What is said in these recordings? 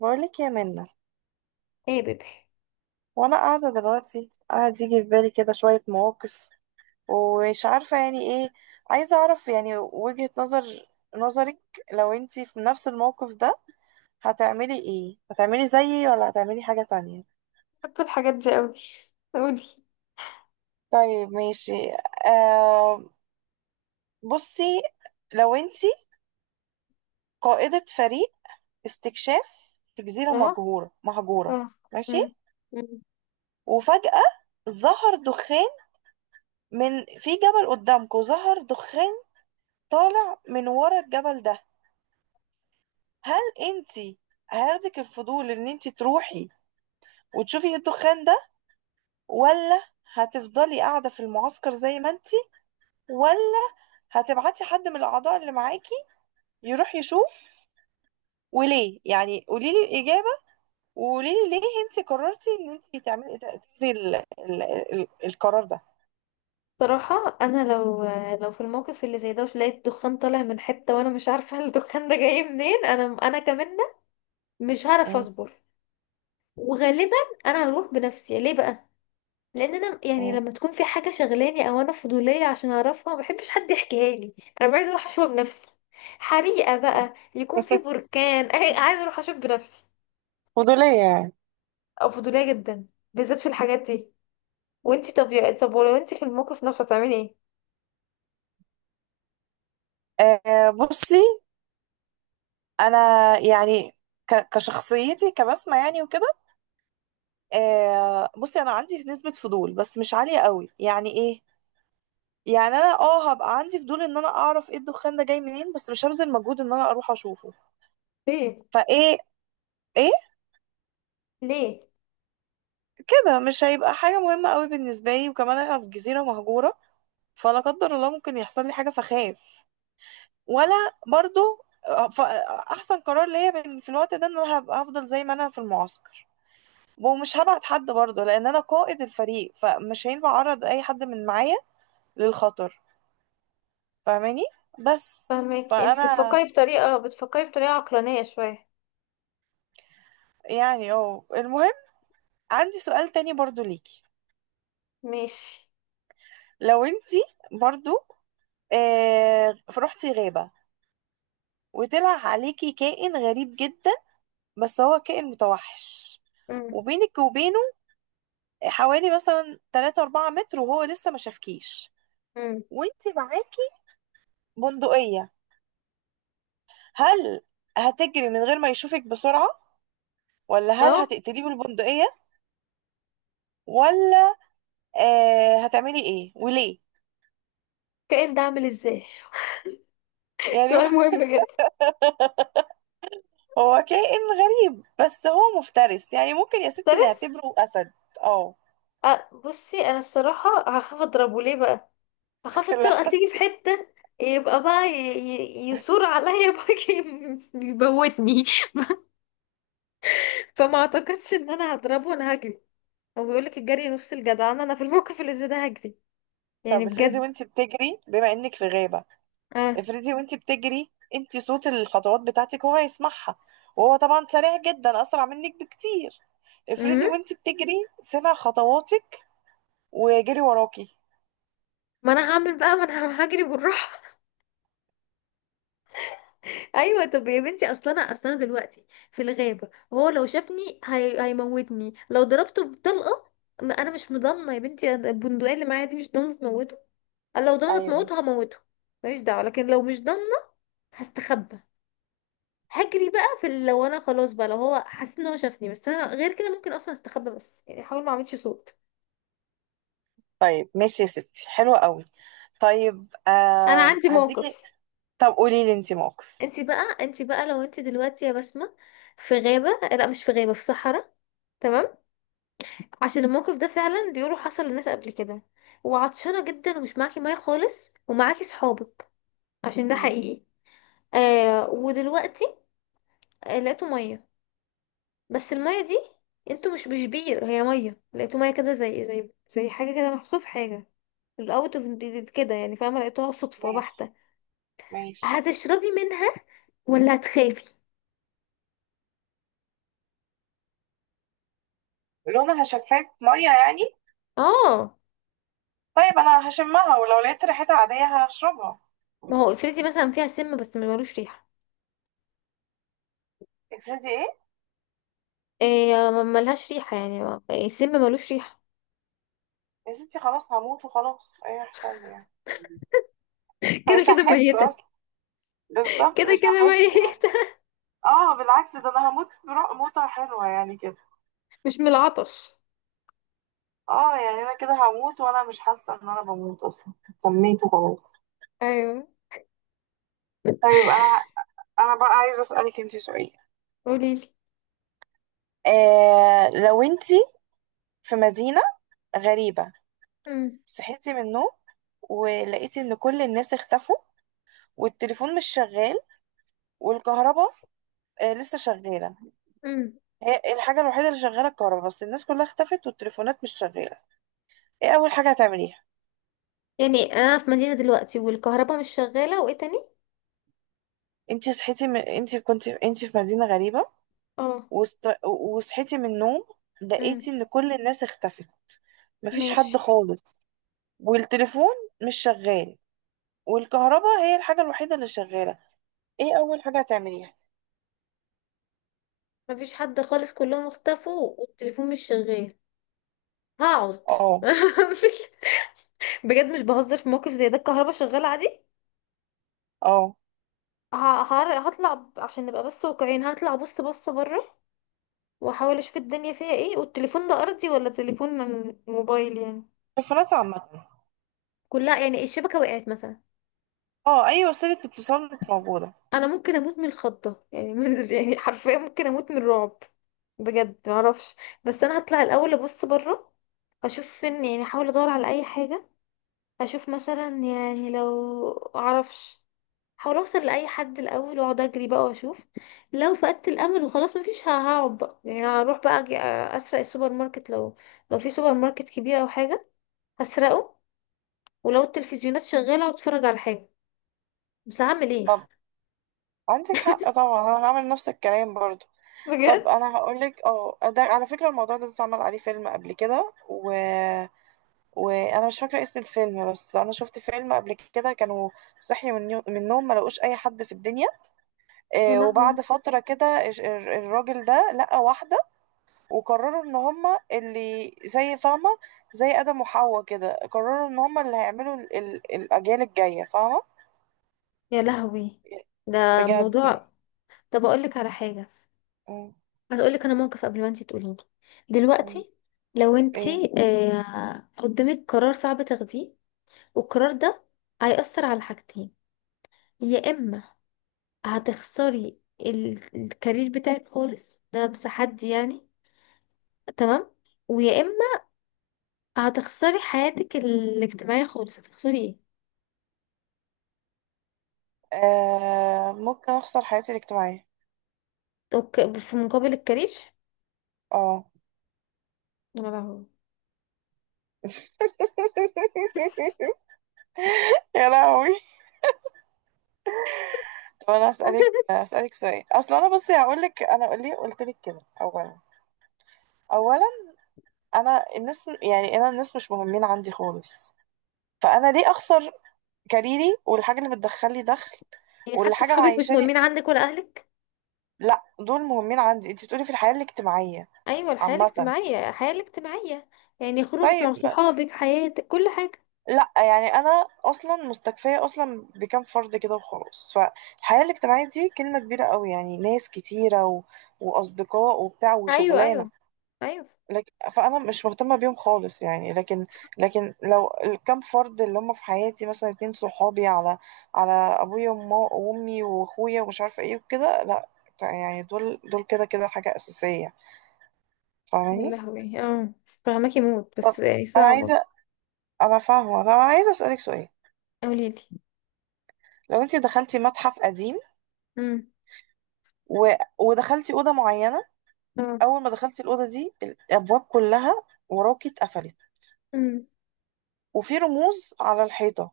بقولك يا منة، ايه يا بيبي. وانا قاعدة دلوقتي قاعد يجي في بالي كده شوية مواقف ومش عارفة يعني ايه. عايزة اعرف يعني وجهة نظرك لو انتي في نفس الموقف ده. هتعملي ايه؟ هتعملي زيي ولا هتعملي حاجة تانية؟ بحب الحاجات دي قوي. قولي. طيب ماشي. آه، بصي، لو انتي قائدة فريق استكشاف في جزيرة اه، مهجورة، اه. ماشي، مم. مم. وفجأة ظهر دخان، في جبل قدامكم ظهر دخان طالع من ورا الجبل ده. هل انتي هياخدك الفضول ان انتي تروحي وتشوفي ايه الدخان ده، ولا هتفضلي قاعدة في المعسكر زي ما انتي، ولا هتبعتي حد من الأعضاء اللي معاكي يروح يشوف؟ وليه يعني؟ قوليلي الإجابة وقوليلي ليه انتي قررتي ان انتي تاخدي القرار ده. صراحة أنا لو في الموقف اللي زي ده وش لقيت دخان طالع من حتة وأنا مش عارفة الدخان ده جاي منين، أنا كمان مش هعرف م- أصبر. وغالبا أنا هروح بنفسي. ليه بقى؟ لأن أنا يعني م- لما تكون في حاجة شغلاني أو أنا فضولية عشان أعرفها ما بحبش حد يحكيها لي. أنا عايزة أروح أشوفها بنفسي. حريقة بقى يكون في بركان عايزة أروح أشوف بنفسي. فضولية يعني. أو فضولية جدا، بالذات في الحاجات دي. وانت طب ولو انت في الموقف نفسه هتعملي ايه؟ آه بصي، أنا يعني كشخصيتي كبسمة يعني وكده. آه بصي، انا عندي نسبة فضول بس مش عالية قوي. يعني ايه؟ يعني انا اه هبقى عندي فضول ان انا اعرف ايه الدخان ده جاي منين، بس مش هبذل مجهود ان انا اروح اشوفه. ليه؟ فايه ايه ليه؟ كده؟ مش هيبقى حاجة مهمة قوي بالنسبة لي، وكمان احنا في جزيرة مهجورة، فلا قدر الله ممكن يحصل لي حاجة فخاف. ولا برضو، آه، ف- احسن قرار ليا في الوقت ده ان انا هفضل زي ما انا في المعسكر، ومش هبعت حد برضه لان انا قائد الفريق فمش هينفع اعرض اي حد من معايا للخطر. فاهماني؟ بس. فاهمك. انت فانا بتفكري بطريقه، بتفكري بطريقه عقلانيه شويه. يعني اه المهم، عندي سؤال تاني برضو ليكي. ماشي. لو انتي برضو آه رحتي غابة وطلع عليكي كائن غريب جدا، بس هو كائن متوحش، امم وبينك وبينه حوالي مثلا 3 4 متر وهو لسه ما شافكيش، امم وانتي معاكي بندقية. هل هتجري من غير ما يشوفك بسرعة، ولا هل اهو. هتقتليه بالبندقية، ولا؟ آه، هتعملي ايه وليه؟ كائن ده عامل ازاي يعني سؤال مهم جدا. هو كائن غريب بس هو مفترس، يعني ممكن يا ستي ستريس. نعتبره أسد. اه، أه بصي، انا الصراحه هخاف اضربه. ليه بقى؟ هخاف الطلقه الأحسن. تيجي في حته، يبقى بقى يثور عليا بقى. يموتني. فما اعتقدش ان انا هضربه، انا هجري. هو بيقولك الجري نفس الجدعنه. انا في الموقف اللي زي ده هجري، يعني طب افرضي بجد. وانت بتجري، بما انك في غابة، افرضي وانت بتجري انت صوت الخطوات بتاعتك هو يسمعها، وهو طبعا سريع جدا أسرع منك بكتير. افرضي امم وانت بتجري سمع خطواتك وجري وراكي. ما انا هعمل بقى، ما انا هجري بالراحه. ايوه طب يا بنتي، اصل انا دلوقتي في الغابه، وهو لو شافني هيموتني لو ضربته بطلقه. ما انا مش مضامنه يا بنتي البندقيه اللي معايا دي مش ضامنه تموته. أنا لو ضامنه ايوه. تموته هموته، ماليش دعوه. لكن لو مش ضامنه هستخبى، هجري بقى في لو انا خلاص بقى، لو هو حاسس ان هو شافني بس انا غير كده ممكن اصلا استخبى، بس يعني احاول ما اعملش صوت. طيب ماشي يا ستي، حلوة قوي. طيب انا آه عندي موقف. هديكي. طب قولي لي انت انت بقى، لو انت دلوقتي يا بسمة في غابة، لا مش في غابة، في صحراء. تمام. عشان الموقف ده موقف. فعلا بيقولوا حصل للناس قبل كده. وعطشانة جدا ومش معاكي مية خالص ومعاكي صحابك، عشان ده حقيقي. آه ودلوقتي آه لقيتوا مية. بس المية دي انتوا مش بير، هي مية لقيتوا مية كده زي زي حاجة كده محطوطة في حاجة. الاوت اوف، كده يعني فاهمة. لقيتوها صدفة ماشي بحتة. ماشي. هتشربي منها ولا هتخافي؟ لونها شفاف ميه يعني؟ اه. طيب انا هشمها، ولو لقيت ريحتها عاديه هشربها. ما هو افرضي مثلا فيها سم بس ما ملوش ريحة. افرضي ايه؟ إيه ملهاش ريحة، يعني السم ملوش ريحة. يا ستي خلاص هموت وخلاص، ايه هيحصل لي يعني؟ كده مش كده هحس ميتة. اصلا، بالظبط كده مش كده هحس يعني. ميتة. اه بالعكس، ده انا هموت موتة حلوة يعني كده. مش من العطش. اه يعني انا كده هموت وانا مش حاسة ان انا بموت اصلا، سميت وخلاص. ايوه. طيب انا، انا بقى عايزة اسألك انتي سؤال. قوليلي. آه لو انتي في مدينة غريبة امم صحيت من النوم ولقيت ان كل الناس اختفوا، والتليفون مش شغال، والكهرباء آه، لسه شغالة. امم هي الحاجة الوحيدة اللي شغالة الكهرباء، بس الناس كلها اختفت والتليفونات مش شغالة. ايه أول حاجة هتعمليها؟ يعني انا في مدينة دلوقتي والكهرباء مش شغالة وايه تاني؟ انتي كنت انتي في مدينة غريبة، اه. وصحيتي من النوم امم لقيتي ان كل الناس اختفت، مفيش ماشي. حد خالص، والتليفون مش شغال، والكهرباء هي الحاجة الوحيدة اللي شغالة. ايه أول حاجة هتعمليها؟ مفيش حد خالص، كلهم اختفوا والتليفون مش شغال. هقعد. اه. مش- بجد مش بهزر، في موقف زي ده الكهرباء شغالة عادي. اه ه- هطلع عشان نبقى بس واقعيين، هطلع بص بص بره. واحاول اشوف الدنيا فيها ايه. والتليفون ده ارضي ولا تليفون من موبايل يعني؟ تليفونات عامة، كلها يعني، الشبكة وقعت مثلا. اه اي وسيلة اتصال مش موجودة. انا ممكن اموت من الخضة يعني من يعني حرفيا ممكن اموت من الرعب. بجد معرفش. بس انا هطلع الاول ابص بره، اشوف فين. يعني احاول ادور على اي حاجة. اشوف مثلا، يعني لو معرفش، احاول اوصل لاي حد الاول. واقعد اجري بقى واشوف. لو فقدت الامل وخلاص مفيش، هقعد بقى. يعني هروح بقى أجي اسرق السوبر ماركت، لو في سوبر ماركت كبير او حاجة هسرقه. ولو التلفزيونات شغالة واتفرج على حاجة. بس هعمل ايه؟ طب عندك حق طبعا، انا هعمل نفس الكلام برضو. طب بجد. انا هقولك، اه ده على فكرة الموضوع ده اتعمل عليه فيلم قبل كده، وانا مش فاكرة اسم الفيلم، بس انا شفت فيلم قبل كده كانوا صحيوا من النوم ما لقوش اي حد في الدنيا. يا آه، لهوي. وبعد فترة كده الراجل ده لقى واحدة، وقرروا ان هما اللي زي، فاهمة، زي آدم وحواء كده، قرروا ان هما اللي هيعملوا الاجيال الجاية، فاهمة؟ يا لهوي، ده بجد يعني. موضوع. طب اقول لك على حاجه. مم. هقول لك انا موقف قبل ما انت تقولي لي. مم. دلوقتي لو انت ايه. آه قدامك قرار صعب تاخديه، والقرار ده هيأثر على حاجتين. يا اما هتخسري الكارير بتاعك خالص، ده تحدي يعني. تمام. ويا اما هتخسري حياتك الاجتماعيه خالص. هتخسري ايه؟ آه ممكن اخسر حياتي الاجتماعية. اوكي في مقابل الكارير. اه يا لهوي. يا لهوي. طب انا اسالك اسالك سؤال. اصلا انا بصي هقول لك انا ليه قلت لك كده. اولا، اولا، انا الناس، يعني انا الناس مش مهمين عندي خالص، فانا ليه اخسر كاريري والحاجه اللي بتدخل لي دخل يعني واللي حتى حاجه اصحابك مش معيشاني. مهمين عندك ولا اهلك؟ لا دول مهمين عندي، انت بتقولي في الحياه الاجتماعيه ايوه الحياه عامه. الاجتماعيه، الحياه الاجتماعيه، يعني خروجك طيب، مع صحابك، حياتك كل حاجه. لا يعني انا اصلا مستكفيه اصلا بكام فرد كده وخلاص، فالحياه الاجتماعيه دي كلمه كبيره قوي، يعني ناس كتيره واصدقاء وبتاع ايوه. وشغلانه. ايوه. ايوه. فانا مش مهتمه بيهم خالص يعني، لكن لكن لو الكام فرد اللي هم في حياتي، مثلا اتنين صحابي على على ابويا وامي واخويا ومش عارفه ايه وكده، لا. يعني دول دول كده كده حاجه اساسيه. يا فاهماني؟ لهوي. اه فهماكي موت طب بس يعني انا صعبه. عايزه، انا فاهمه، طب انا عايزه اسالك سؤال. قولي لي. لو انت دخلتي متحف قديم، امم و... ودخلتي اوضه معينه، اه. اول ما دخلتي الاوضه دي الابواب كلها وراكي اتقفلت، امم وفي رموز على الحيطه،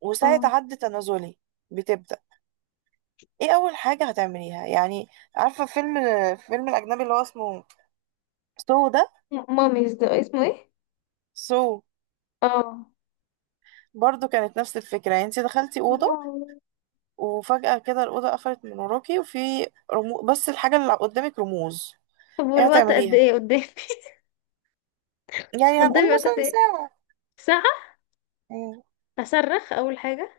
وساعه اه. عد تنازلي بتبدا. ايه اول حاجه هتعمليها يعني؟ عارفه فيلم، فيلم الاجنبي اللي هو اسمه سو ده. ماميز ده اسمه ايه؟ سو، اه. برضو كانت نفس الفكره، يعني انت دخلتي يا اوضه لهوي. وفجاه كده الاوضه قفلت من وراكي، بس الحاجه اللي قدامك رموز. طب ايه والوقت قد هتعمليها ايه قدامي؟ يعني؟ هنقول قدامي وقت قد مثلا ايه؟ ساعه. ساعه. مم. اصرخ اول حاجه.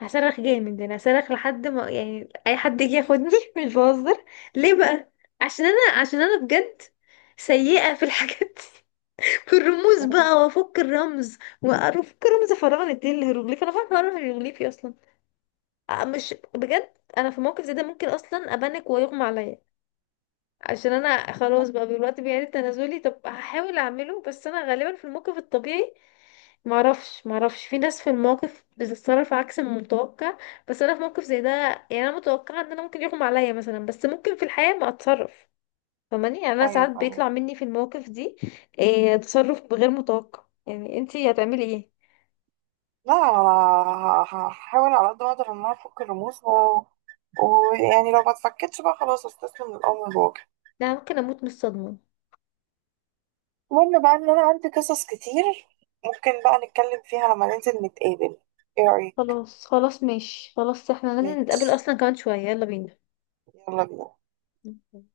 هصرخ جامد. انا هصرخ لحد ما يعني اي حد يجي ياخدني. مش بهزر. ليه بقى؟ عشان انا بجد سيئة في الحاجات دي. والرموز مم. بقى، وافك الرمز، وافك رمز فراعنة دي الهيروغليف؟ انا فاهمة اعرف الهيروغليفي اصلا؟ مش بجد، انا في موقف زي ده ممكن اصلا ابانك ويغمى عليا. عشان انا خلاص بقى دلوقتي بيعيد تنازلي، طب هحاول اعمله. بس انا غالبا في الموقف الطبيعي معرفش، معرفش. في ناس في الموقف بتتصرف عكس المتوقع، بس انا في موقف زي ده يعني انا متوقعه ان انا ممكن يغمى عليا مثلا. بس ممكن في الحياه ما اتصرف فماني. يعني انا ايوه ساعات فاهمة. بيطلع مني في المواقف دي إيه تصرف غير متوقع. يعني انتي هتعملي ايه؟ لا انا هحاول على قد ما اقدر ان انا افك الرموز ويعني لو ما اتفكتش بقى خلاص استسلم للامر الواقع. لا ممكن اموت من الصدمه. المهم بقى ان انا عندي قصص كتير، ممكن بقى نتكلم فيها لما ننزل نتقابل. ايه رايك؟ خلاص خلاص ماشي خلاص، احنا لازم نتقابل ماشي، اصلا كمان شويه. يلا يلا بينا. بينا.